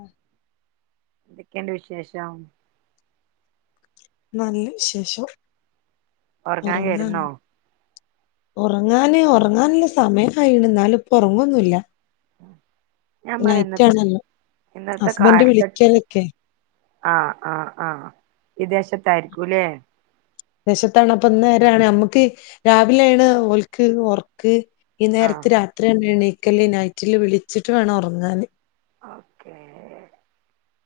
ആഹ് എന്തൊക്കെയുണ്ട് വിശേഷം നല്ല വിശേഷം ഉറങ്ങാൻ കെടന്നോ ഉറങ്ങാന് ഉറങ്ങാനുള്ള സമയൊക്കായിണു ന്നാലും പ്പൊറങ്ങൊന്നുല്ല ഞാൻ പറയാ ഇന്നത്തെ ഇന്നത്തെ ഹസ്ബൻഡ് കാലത്ത് വിളിക്കലൊക്കെ ആഹ് ആഹ് ആഹ് വിദേശത്തായിരിക്കൂലേ വിദേശത്താണ് അപ്പൊന്നേരാണ് നമ്മക്ക് രാവിലെെയാണ് ഓൽക്ക് ഒർക്ക് ആഹ് ഇന്നേരത്ത് രാത്രിയാണ് യണീ ല്ലേ നൈറ്റില് വിളിച്ചിട്ട് വേണം ഉറങ്ങാന് ഓക്കേ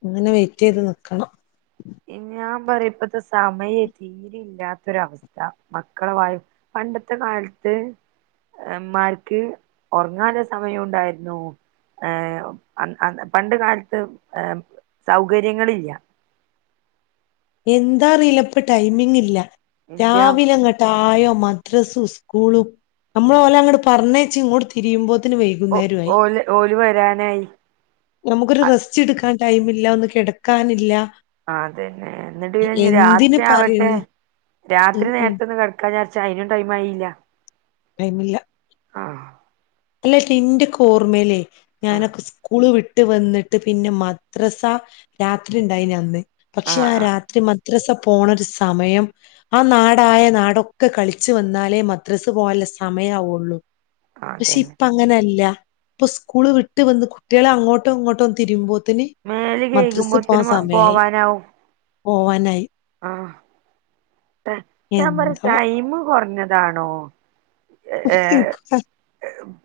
അങ്ങനെ വെയിറ്റെയ്ത് നിക്കണം ഞാൻ പറയ ഇപ്പത്തെ സമയെ തീരെ ഇല്ലാത്തൊരവസ്ഥ മക്കളെ വായ് പണ്ടത്തെ കാലത്ത് മ്മാര്ക്ക് ഒർങ്ങാള്ളെ സമയു ഉണ്ടായിരുന്നു ഏ അൻ ൻ പണ്ട കാലത്ത് ഏ സൗകര്യങ്ങളില്ല എന്താ അറിയില്ല ഇപ്പ ടൈമിങ് ഇല്ല ഇല്ല രാവിലെങ്ങട്ടാ ആയോ മദ്രസു സ്കൂളും ഉം നമ്മള് ഓലങ്ങട്ട് പറഞ്ഞേ ച്ച് ഇങ്ങോട്ട് തിരിയുമ്പോ ത്തിന് വൈകുന്നേരു ആയി ര് വരാനായി നമക്കൊരു അ റെസ്റ്റ് എട്ക്കാൻ ടൈമില്ല ഒന്ന് കൊടക്കാനില്ലാ ആ അതന്നെ എന്നിട്ട് പിന്നെ രാത്രി ആവട്ടെ പറയുന്ന് ഉം രാത്രി ഉം നേരത്തൊയെന്ന് കിടക്കാ പശെ അയിനും ടൈം ആയില്ല ടൈംമില്ലാ ആ അല്ലറ്റിന്റെക് ഓർമേലെ ആഹ് ഞാനൊക്കെ സ്കൂള് വി ഇട്ട് വന്നിട്ട് പിന്നെ മദ്രസ രാത്രി ണ്ടായിനി അന്ന് പക്ഷെ ആഹ് ആ ആഹ് രാത്രി മദ് മദ്രസാ പോണാ ഒര് സമയം ആ നാടായ നാടൊക്കെ കളിച്ച് വന്നാലേ മദ്രസ പോകാനുള്ള സമയ ആവെള്ളു പശെ അതന്നെ ഇപ്പം അങ്ങനല്ല ഇപ്പം സ്കൂള് വിട്ട് വന്ന് കുട്ടികളെ അങ്ങോട്ടോ ഇങ്ങോട്ടോ തിരുമ്പോ മേല് കഴ്ക്കുമ്പോത്തെന് മ പോവാനാവും പോവാനായി ആ ആ ഞാൻ പറയാ എന്തോ ടൈം കൊറഞ്ഞാന്ന് ഇതാണോ യെ ഇൻക്കും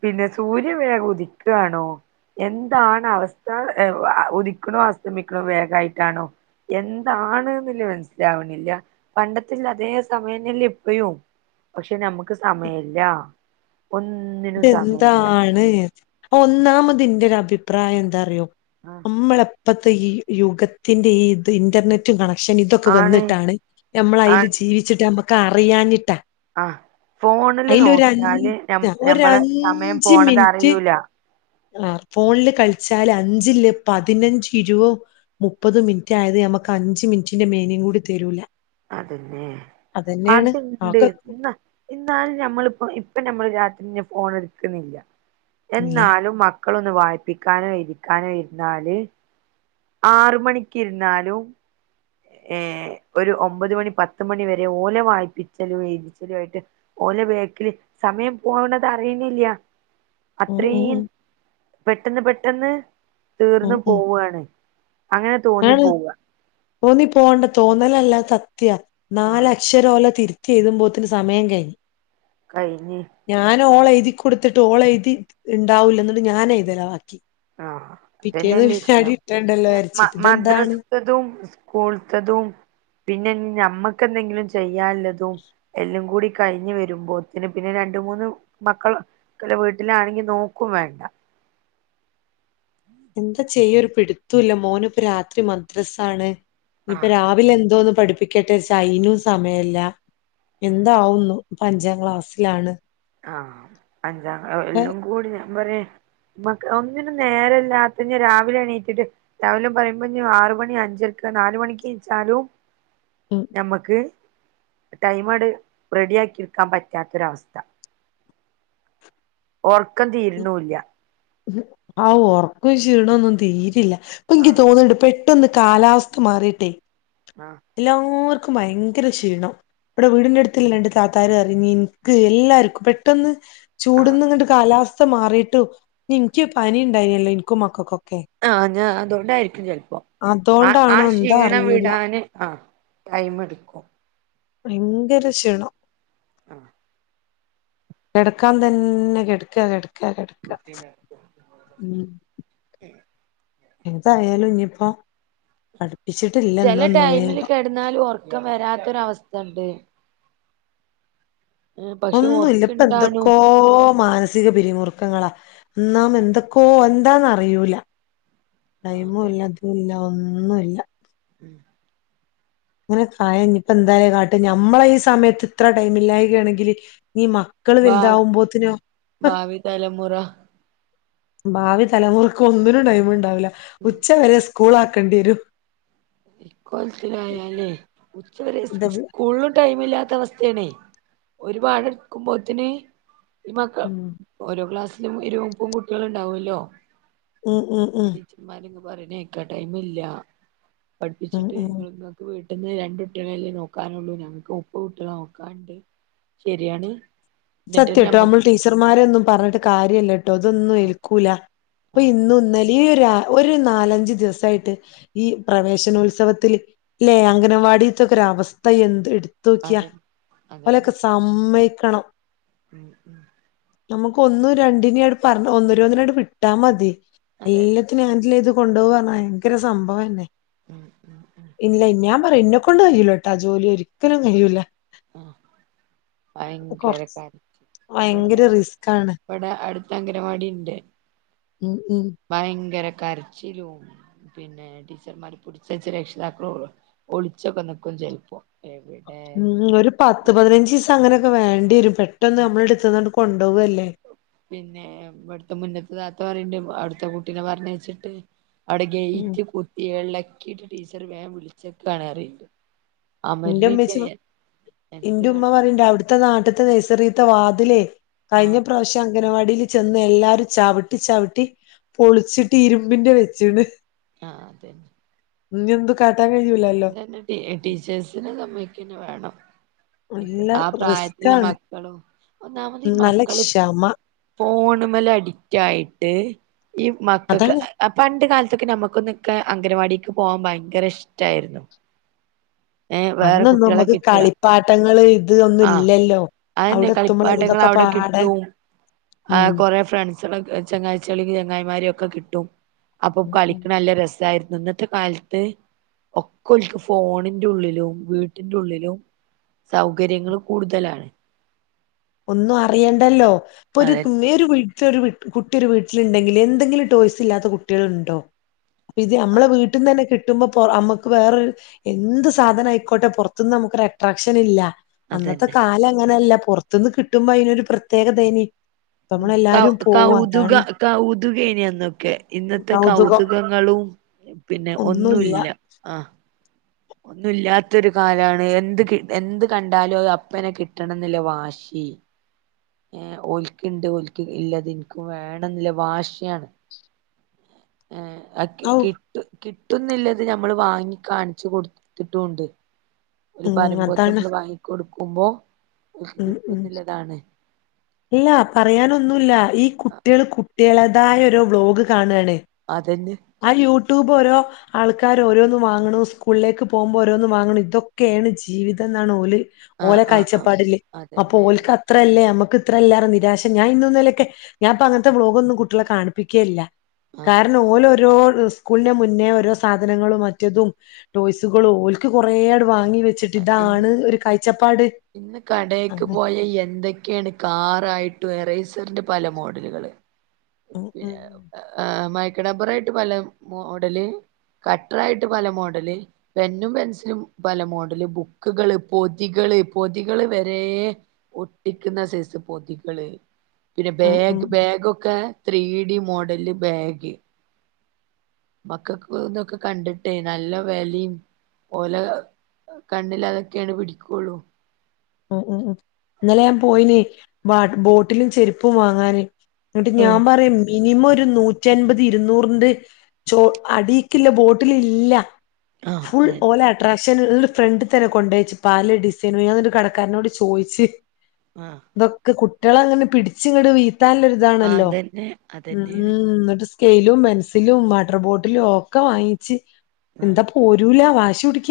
പിന്നെ സൂര്യൻ വേഗേതി ക്ക്ണോ എന്താണ് അവസ്ഥ യെ ഉദിക്കണും അസ്തമിക്കണും വേഗയായിട്ടാണോ എന്താണന്ന് മന ലാവുന്നില്ല പണ്ടത്തിൻ്റെ അതേ സമയല്ലയിപ്പഴം പശെ നമക്ക് നമ്മക്ക് സമയില്ല ഇതെന്താണ് എ ഒന്നാമത് എൻ്റെയെര് അഭിപ്രാ ഭിപ്രായം എന്താറിയോ നമ്മള് ഇപ്പത്തെ ഈ യുഗത്തിന്റെ ഈ ഇത് ഇന്റർനെറ്റ്‌ കണക് പക്ഷെന് ഇതൊക്കെ ആണ് വന്നിട്ടാണ് നമ്മള് അയില് ജീവിച്ചിട്ട് നമ്മ ക്ക്റിയാഞ്ഞിട്ടാ ആ, ഫോണില് നോക്കിയാല് ഞാൻ അഞ്ച് ഒരു നമ്മള് സമയം അഞ്ച് പോണത് മിനിറ്റ് അറിയൂല ആ ഫോണില് കളിച്ചാല് അഞ്ചില് പതിനഞ്ച് ഇരുവോ മുപ്പതോ മിനിറ്റ് ആയത്, ഞമ്മക്ക് അഞ്ച മിനിറ്റ് ന്റെ മേനേംകൂടി തരും അതന്നെ, അതുണ്ട് ആകൊ ഇന്ന, ഇന്നാളി ഞമ്മളിപ്പോ ഇപ്പൊ നമ്മള് രാത്രിന് ഫോൺ എടുക്കുന്നില്ല ഇല്ല എന്നാലും മ മക്കളൊന്ന് വായിപ്പിക്കാനോ, എഴീക്കാനോ ഇരുന്നാല് ആറ മണിക്കിരിന്നാലും. ഏ ഒരു ഒമ്പത് മണി, പത്ത് മണി വരെ ഓലെ വായിപ്പിച്ചലും എഴുതിച്ചലും ആയിട്ട് ഓലെ വേക്കില് സമയം പോകണ്ടത് അറിയുന്നില്ല ഉം ഉം അത്രേം ഉം പെട്ടെന്ന് പെട്ടെന്ന് തീർന്ന് ഉം ഉം പോവ്വാണ് അങ്ങനെ തോന്നി ആണ് പോവ തോന്നി പോണ്ട തോന്നലല്ല സത്യ ആഹ് നാലക്ഷരോല തിര് ചെയ്തുമ്പോത്തിന് സമയം കഴിഞ്ഞു കഴിഞ്ഞി ക്കെ ഓള എഴുതി കൊടുത്തിട്ട് ഓള എഴുതി ണ്ടാവുല്ല എന്നണ്ട് ഞാനെയുതല്ല ബാക്കി ആ പിറ്റേന്ന് അതന്നെല്ലേ പിന്നെ അടി കിട്ടണ്ടല്ലോ [unintelligible] വിചാരിച്ചിട്ട് ഇതെന്താണ് മദ്രാസതും കൂളുത്തതും പിന്നെ ഞമ്മക്ക് എന്തെങ്കിലും ചെ യ്യാല്ലതും എല്ലും കൂടി കഴിഞ്ഞ് വരുമ്പോത്തിന് പിന്നെ രണ്ട മൂന്ന് മക്കളില്ല വീട്ടിലാണെങ്കി നോക്കും വേണ്ടാ. എന്താ ചെയ്യാ ഒരു പിടുത്തൂല്ല മോനിപ്പ രാത്രി മദ്രസ ആണ്. ഇപ്പോ ആഹ് രാവിലെ എന്തോന്ന് പഠി പ്പിക്കട്ടേച്ചാ അയിനും സമയില്ല. ഉം എന്താവുന്നു പ്പ അഞ്ചാം ക്ലാസ്സിലാണ്. ആ അഞ്ചാ ഇപ്പ എല്ലും കൂടിയാ [unintelligible] മ്മക്ക് ഒന്നിനും നേരെല്ലാ പിന്നെ രാവിലെ ഏണീറ്റിട്ട് രാവിലെ പറയുമ്പോ ആറ് മണി അഞ്ചരക്ക് നാല് മണിക്ക് നീച്ചാലും ഞമ്മക്ക് ടൈമാട് റെഡിയാക്കി വെക്കാം പറ്റാത്തൊരവസ്ഥ. ഒറ ക്കം തീരനുല്ല്യാ. ആ ഉറക്കം ക്ഷീണൊന്നും തീരില്ല. ഇപ്പ എനിക്ക് ആഹ് തോന്നണ്ട് പെ ട്ടന്ന് കാലാവസ്ഥ മാറിയിട്ടേ [unintelligible] ആഹ് [unintelligible] ഭയങ്കര ക്ഷീണ ഇവിടെ വീടിന്റെ അടുത്തിൽ രണ്ട് താത്താര് പറഞ്ഞു എനിക്ക് എല്ലാർക്കും പെട്ടന്ന് ആഹ് ചൂടുന്ന ഇങ്ങട്ട് കാലാവസ് സ്ഥ മാറിയിട്ടും എനിക്ക് പനി ഉണ്ടായിനല്ലോ എനിക്കും മക്കൾക്കൊ ആഹ് ഞാൻ അതുകൊണ്ടായിരിക്കും ചിലപ്പോ ആ ആ അതോണ്ടാണോ എന്താ ക്ഷീണം അറിയൂല വിടാന് ആ ടൈംമെടുക്കും ഭയങ്കര ക്ഷീണം ആ കിടക്കാൻ തന്നെ കെടക്ക കെട ക്ക കെടക്ക്ക്ക ഉം എന്തായാലും ഇനിയിപ്പോ അഡ് ചെല ടൈമില് കിടന്നാലും ഉറക്കം വരാത്തൊരു അവസ്ഥണ്ട് പക്ഷെ ഒന്നുല്ല ഇപ്പൊ ഓർക്ക്ണ്ടാണു എന്തൊക്കയോ മാനസിക പിരിമുറുക്കങ്ങളാ എന്നാ എന്തൊക്കോ എന്താന്നറിയൂല്ല ടൈമും അതെ ഇല്ല അതുമില്ല ഒന്നുമില്ല ഉം അങ്ങനെ കായം ഇപ്പൊ എന്തായാ കാട്ട് ഞമ്മളെ ഈ സമയത്ത് ഇത്ര ടൈം ഇല്ലായികയാണെങ്കില് ഇനീ മക്കൾ ഭാ ഭാവി വലുതാവുമ്പത്തിനോ ഹ് ഭാവി തലമുറ ഭാവി തലമുറക്ക് ഒന്നിനും ടൈമു ണ്ടാവില്ല ഉം ഉച്ച വരെ സ്‌ സ്കൂൾ ആക്കേണ്ടിവരും ഇക്കോലത്തിലായാലേ ഉച്ചവരെ ഇത് സ്‌ സ്കൂളുടൈം ഒന്നുമില്ലാത്ത അവസ്ഥയാണേ ഒരുപാട് [unintelligible] ഇ മക്കൾ ഉം ഓരോ ക്ലാസ് [unintelligible] കുട്ടികൾ ഉണ്ടാവുമല്ലോ ഉംഉംഉം പറയുന്നകേക്കാ ടൈമില്ല ഉം പഠിപ്പിച്ചിട്ട് ഉം നിങ്ങൾക്കക്കെ വീട്ട് ഇന്ന് രണ്ട് കുട്ടികളേയല്ലേ നോക്കാനുള്ളൂ ഞങ്ങക്ക് മുപ്പത് കുട്ടികളെ നോക്കാനുണ്ട്. ശരിയാണ് എന്നിട്ട് സത്യംട്ടോ നമ്മ നമ്മൾ ടീച്ചർമാരെ ഒന്നും പറഞ്ഞിട്ട് കാര്യമല്ല ട്ടോ അതൊന്നും ആ ഏൽക്കൂല ഇപ്പൊ ആ ഇന്ന് ഇന്ന് ഈ രാ ഒരു നാലഞ്ചു ദിവസായിട്ട് ഈ പ്രവേശനോത്സവത്തിൽ ല്ലെ അംഗനവാടിത്തൊക്കെ ഒരു അവസ്ഥ എന്ത് എടു തോക്കിയാ അതെ ഓലൊക്കെ അതന്നെ സമ്മയി ക്കണം ഉം ഉം നമുക്ക് ഒന്നും രണ്ടിനനേം [unintelligible] വിട്ടാ മതി അതന്നെ എല്ലാത്തിനേം ഹാൻഡില് ചെയ്ത് കൊണ്ടുപോകാന ഭയങ്കര സംഭവംന്നെ ഉം ഉം ഉം ഇല്ല ഞാൻ പറ ഇന്നെക്കൊണ്ട് കഴയൂലാട്ടൊ ആ ജോലി ഒരിക്കലും കഴിയൂല ആ കൊറച്ച് ഭയങ്കരക്കാരാ ഇവിടെ ത ഭയങ്കര റിസ്ക്കാണ് ഇവിടെ അടുത്ത അങ്കനവാടി ഉണ്ട് ഉം ഉം ഭയങ്കര കരച്ചിലും പിന്നെ ടീച്ചർമാര് പിടിച്ച് വച്ച് രക്ഷിതാക്കൾ ഒളിച്ചൊക്കെ നിക്കും ചെലപ്പോ ഉം ഒരു പത്ത് പതിനഞ്ച് ദിവസം അങ്ങനെയൊക്കെ വേ ണ്ടി വരും പെട്ടെന്ന് ആ നമ്മളുടെ എടുത്തേതാണ്ട് പിന്നെ ഇവിടുത്തെ മുന്നൽത്തെ താ ത്ത പറണ്ട് അവിടുത്തെ കുട്ടീനെ പറഞ്ഞയച്ചിട്ട് ആടെ ഉം ഗേറ്റ് കുത്തി എള ക്കിട്ട് ടീച്ചർ വേഗം വിളിച്ച പറയണുണ്ട് എന്റെ ഉമ്മ എന്ത് എന്റെ ഉമ്മ കാട്ടി പറയണ്ട് അവിടുത്തെ നാട്ടത്തെ നൈസറി ത്തെ വാതിലേ കഴിഞ്ഞ ആഹ് പ്രാവശ്യം അംഗനവാടി വാടീൽ ചെന്ന എല്ലാരും ചവിട്ടി ചവിട്ടി പൊളിച്ചിട്ട് ഇരുമ്പിന്റെ വെച്ചൂന്ന്‌ ആ അതന്നെ ഇനിയെന്ത് കാ ന്നെ ടീച്ചേഴ്സ് സിനെ സമ്മതിക്കെ തന്നെ വേണം നല്ല ആ പ്രായത്തിലുള്ള റിസ്ക്കാണ്. മക്കളോ ഒന്നാമത് ഈ ഉം, നല്ല മക്കള് ക്ഷമ ഫോൺ ണുമല് അഡിക്റ്റ് ആയിട്ട് ഈ മക്കൾക്ക് അതാണ് പണ്ട് കാല അന്നൊക്കെ നമുക്കൊന്നൊക്കെ അൻഗനവാടിക്ക് പോവാൻ ഭയങ്കര ഇഷ് ടായിരുന്നു ഏ വേറെ അന്നൊന്നും കുട്ട്യാളെ നമ്മക്ക് കിട്ട കളിപ്പാട്ടങ്ങള് ഇത് ഒന്നും ആ ഇല്ലല്ലോ. അതെന്നെ അവിടെ എത്തുമ്പളല്ലേ കളിപ്പാട്ടങ്ങള് ഇതൊക്കെ അവിടെ പാടെ കിട്ടും അ ഉം കൊറെ ഫ്രണ്ട്സാൽ ചെങ്ങായ്ചാളേം ചെങ്ങായിമാരേം ഒക്കെ കിട്ടും അപ്പൊ ഉം ഉം. കളിക്ക്ണല്ല രസായി ഇന്നത്തെ കാലത്ത് ഒക്കെ ഓല്ക് ഫോൺ ന്റെ ഉള്ളിലും വീട്ടിന്റെ ഉള്ളിലും സൗകര്യങ്ങൾ കൂടുതലാണ് ഒന്നും അറിയണ്ടല്ലോ ഇപ്പൊര് അതെ [unintelligible] ത്ത് ഒരു കുട്ടി ഒരു വീട്ടിലുണ്ടെങ്കിൽ എന്തെങ്കലും ടോയ്സ് ഇല്ലാത്ത കുട്ട്യാളുണ്ടോ ഇത് നമ്മള വീട്ടീന്ന് തന്നെ കി ട്ടുമ്പോ നമ്മുക്ക് വേറൊ എന്ത് സാധനം ആയിക്കോട്ടെ പുറത്തുന്ന് നമുക്കൊരു അട്രാക്ഷൻ ഇല്ല അന്നത്തെ അതന്നെ കാലം അങ്ങനെയല്ല തിന്ന് കിട്ടുമ്പോ അയിനൊരു പ്രത്യേക ഇതേനി കൗ കൗതുക കൗതുകേനന്നൊക്കെ ഇന്നത്തെ കൗതുകം കൗതുകങ്ങളും പിന്നെ ഒന്നുല്ല അ ഒന്നുല്ലാത്ത ഒരു കാലാണ് എന്ത് കി എന്ത് കണ്ടാലും അത് അപ്പനെ കിട്ടണം എന്നുള്ള വാശി ഏ ഓൽക്ക്ണ്ട് ഒൽക്ക് ഇള്ളത് ഇൻക്കും വേണം ന്നുള്ള വാശിയാണ് ഏ അഅ് കി ഔ കിട്ടു കിട്ട് കിട്ടുന്നില്ലത് നമ്മള് വാങ്ങിക്കാണി ച്ചു കൊടുത്തിട്ടൂണ്ട് ഓല് ഉം പറയുമ്പോത്തി അതാണ് നമ്മള് വ വാങ്ങിക്കൊടു ഉമ്പോ ഉം ഉം ഇല്ല പറയാനൊന്നുല്ല ഈ കുട്ട്യേള് കുട് കുട്ട്യേളാതായ ഓരോ വ്ളോഗ് കാണാണ് അതന്നെ ആ യൂട്യൂബ് ഇപ്പൊ ഓരോ ആൾക്കാര് ഓരോന്ന് വാങ്ങണഉം സ്കൂളിലേക്ക് പോകുമ്പോ ഓരോന്ന് വാങ്ങ് ണ് ഇതൊക്കേണ് ജീവിതം ന്നാണ് ഓല് ഓല ആഹ് ആഹ് ആഹ് കാഴ്ചപ്പാടില് അപ്പൊ അതന്നെ ഓൽക്ക് അത്ര അല്ലേ നമ്മക്ക് ഇത്രല്ലാറ് നിരാശ ഞാ ഇന്നു ഇന്നെലൊക്കെ ഞാപ്പൊ അങ്ങനത്തെ വ്ലോഗൊന്നും കുട്ടികളെ കാണിപ്പിക്കേയില്ല ആഹ് കാരണം ഓലോ ഓരോ ഇസ്കൂളിൻ്റെ മുന്നേ ഓരൊസാധനങ്ങളും മറ്റതും ടോയ്സുകളും ഓൽക്ക് കൊറേ ആട് വാങ്ങി വെച്ചിട്ട് ഇതാണ് ഒരു കാഴ്ചപ്പാട് ഇന്ന് കടേക്ക് അങ്ങനെ പോയ എന്തൊക്കേണ് കാറായിട്ടും എറേസ് ർറിന്റെ പല മോഡലുകള് ഉം ഉം [unintelligible] മൈക്കറബറായിട്ട് പല മോഡല് കട്ടറായിട്ട് പല മോഡല് പെന്നും പെൻസിലും പല മോഡല് ബുക്കുകള് പൊതികള് പൊതികള് വരേ ഒട്ടിക്ക്ന്ന സൈസ് പൊതികള് പിന്നെ ഉം ഉം ബാഗ് ബാഗൊക്കെ ത്രീ ഡി മോഡല് ബാഗ് മക്കൾക്ക് തൊക്കെ കണ്ടിട്ടെ നല്ല വെലിം ഓല കണ്ണില് അതൊക്കേണ് പിടിക്കുള്ളു ഉം ഉം ഉം ഇന്നലെ ഞാൻ പോയിന് വാട്ടർ ബോട്ടിലും ചെരുപ്പും വാങ്ങാന് എന്നിട്ട് ഞാൻ ആഹ് പറയും മിനിമം ഒരു നൂറ്റൻപത് ഇരുന്നൂറിന്റെ ചോ അടീക്കില്ല ബോട്ടിലില്ല ആഹ് ഫുൾ അതെ ഓലട്രാ പക്ഷെ [unintelligible] ഫ്രണ്ട് തന്നെ കൊണ്ടയച്ച് പാല ഡിസൈനു ഞാന്നിട്ട് കട ക്കാരനോട് ചോയ്ച്ച് ആഹ് ഇതൊക്കെ കു ട്ട്യോള അങ്ങനെ പിടിച്ചിങ്ങട്‌ വി ആഹ് ത്താല്ലൊരിതാണല്ലോ അതന്നെ ഉം അതന്നെയാണ് ഉം ന്നിട്ട് സ് സ്കെയിലും പെൻസിലും വാട്ടർ ബോട്ടിലും ഒക്കെ വാങ്ങിച്ച് ആഹ് എന്താ പോരൂല വാശിപിടി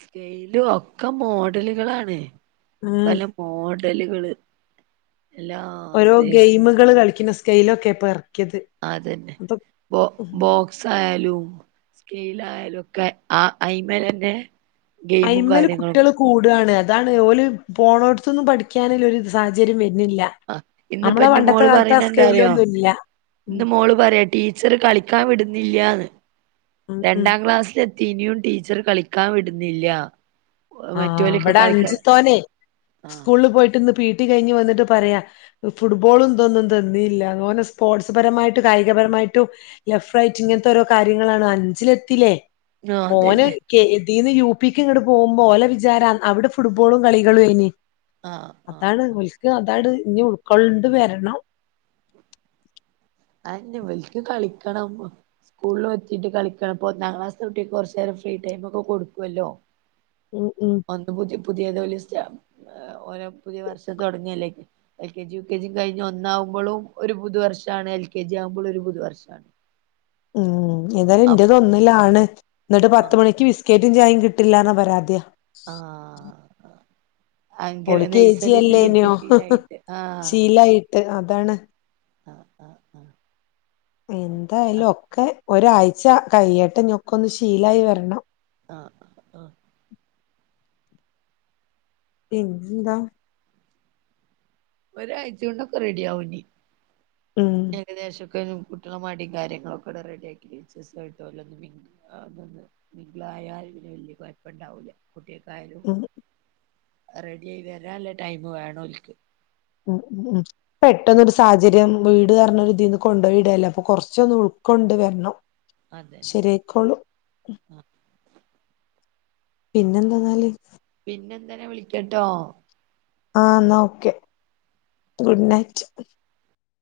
സ്കെയിലും ഒക്കെ മോഡലുകളാണ് ഉം തലെ പോ [unintelligible] ഡലുകള് ഓരോ ഗെയിമുകൾ കളിക്കുന്ന സ് കേയ്ലൊക്കെ ഇപ്പൊ എ അതന്നെ ബോ ബോക്സ് ആയാലും സ്കേയ്ലായാലോക്കെ ആ അയിമലന്നെ ഗെയിമും ഐമൽ കാര്യങ്ങളും കുട്ടിയെള് കൂടാണ് അതാണ് ഓല് പോണോ ട്ത്തൊന്നും പഠിക്കാനുല്ല ഒരു സാഹചര്യം വര് ആ ഇന്ന്പ്പ ഇന്റെ മോള് ആ പറയണ എന്താ അറിയോ സ്കെയിലൊന്നും ഇല്ല ഉം ഇന്ന് മോള് പറയാ ടീച്ചർ കളിക്കാൻ വിടുന്നില്ലാന്ന് ഉം ഉം രണ്ടാം ക്ലാസ്സില ത്തി ഇനിയും ടീച്ചർ കളിക്കാൻ വിടുന്നില്ല ആ മറ്റോലൊക്കെ അവിടെ കളിക്കാൻ അഞ്ച് തോനെ ആ സ്കൂളിൽ പോയിട്ട് ഇന്ന് പി ടി കഴിഞ് വന്നിട്ട് പറയാ ഫുട്ബോൾ ഇതൊന്നും തന്നീല്ല ഓന് സ്പോർട്സ് പരമായിട്ടും കായികപരമായിട്ടും ലെഫ്റ്റ് റൈറ്റ് ഇങ്ങനത്തെ ഓരോ കാര്യങ്ങളാണ് അഞ്ചിലെത്തില്ലേ ആ ഓന് അതന്നെ കെ ന്ന് യു പിക്ക്ങ്ങട് പോകു പോലെ വിചാരം അവിടെ ഫുട്ബോളും കളികളും ഏനി ആ ആ അതാണ് മുൽക് അതാണ് ഇനി ഉൾക്കൊള്ണ്ട് വരണം അതന്നെ ഇവൽക്ക് കളിക്കണം സ്കൂളിലു എത്തിട്ട് കളിക്കണം ഒന്നാം ക്ലാസ്ത്ത കുട്ടിയേക്ക് കൊറച്ചേരം ഫ്രീ ടൈമു ഒക്കെ കൊടുക്കുവല്ലോ ഉം ഉം ഒന്ന് പുത്യ പു [unintelligible] ഓരോ പുതിയ വർഷം തുടങ്ങിയല്ലേ എൽ കെ ജി യ കെ ജിം കഴിഞ് ഒന്നാവുമ്പളും ഒരു പുതു വർഷമാണ് എൽ കെ ജി ആകുമ്പോൾ ഒരു പുതുവർഷമാണ് ഉം ഇതില് ഇന്റെത് ഒന്നിലാണ് എന്നിട്ട് പത്ത് ആഹ് മണിക്ക് ബിസ്ക്കറ്റ് ും ചായിം കിട്ടില്ലാന്ന പരാതിയ ആഹ് ഭയങ്കര ഓള് കെ ജി നഴ്സറിന്ന് അല്ലേ കിട്ടിയ ന്യോ ശീലായിട്ട് ശീലായിട്ട് അതാണ് ആ ആ ആ എന്തായാലും ഒക്കെ ഒരാഴ്ച കയ്യിയട്ടെ ഞ്ഒക്കെഒന്ന് ശീലായി വരണം ആഹ് ആഹ് പിന്നന്താ ഒരാഴ്ച കൊണ്ടൊക്കെ റെഡി യാവു ഇനി ഉം എകദേശാക്കെയും കുട്ടികള മടിയും കാര്യങ്ങളൊക്കെ ഇവിടെ റെഡിയാക്കിട്ട് ടിചെസ്സുമായിട്ട് അവരൊന്നു മിന്ഗിളായാല് ഇ വല്യ കുഴപ്പ ഇണ്ടാവൂല്ല കുട്ടിയക്കായാലും ഉം റെഡി ആയി വരാ ഉള്ള ടൈം വേണോൽക്ക് ഉ ഉ ഉ പെട്ടെന്നൊരു സാഹചര്യം വീട് അറഞ്ഞത് ഇതിന്ന് കൊണ്ടുയിടലേ അപ്പൊ കൊറച്ചൊന്ന് ഉൾക്കൊണ്ട് വരണം അതന്നെ ശരിയായിക്കോളും പിന്നെന്താന്നാല് പിന്നെന്തനെ വിളിക്കട്ടോ ആ എന്നാ ഓക്കെ ഗുഡ് നൈറ്റ്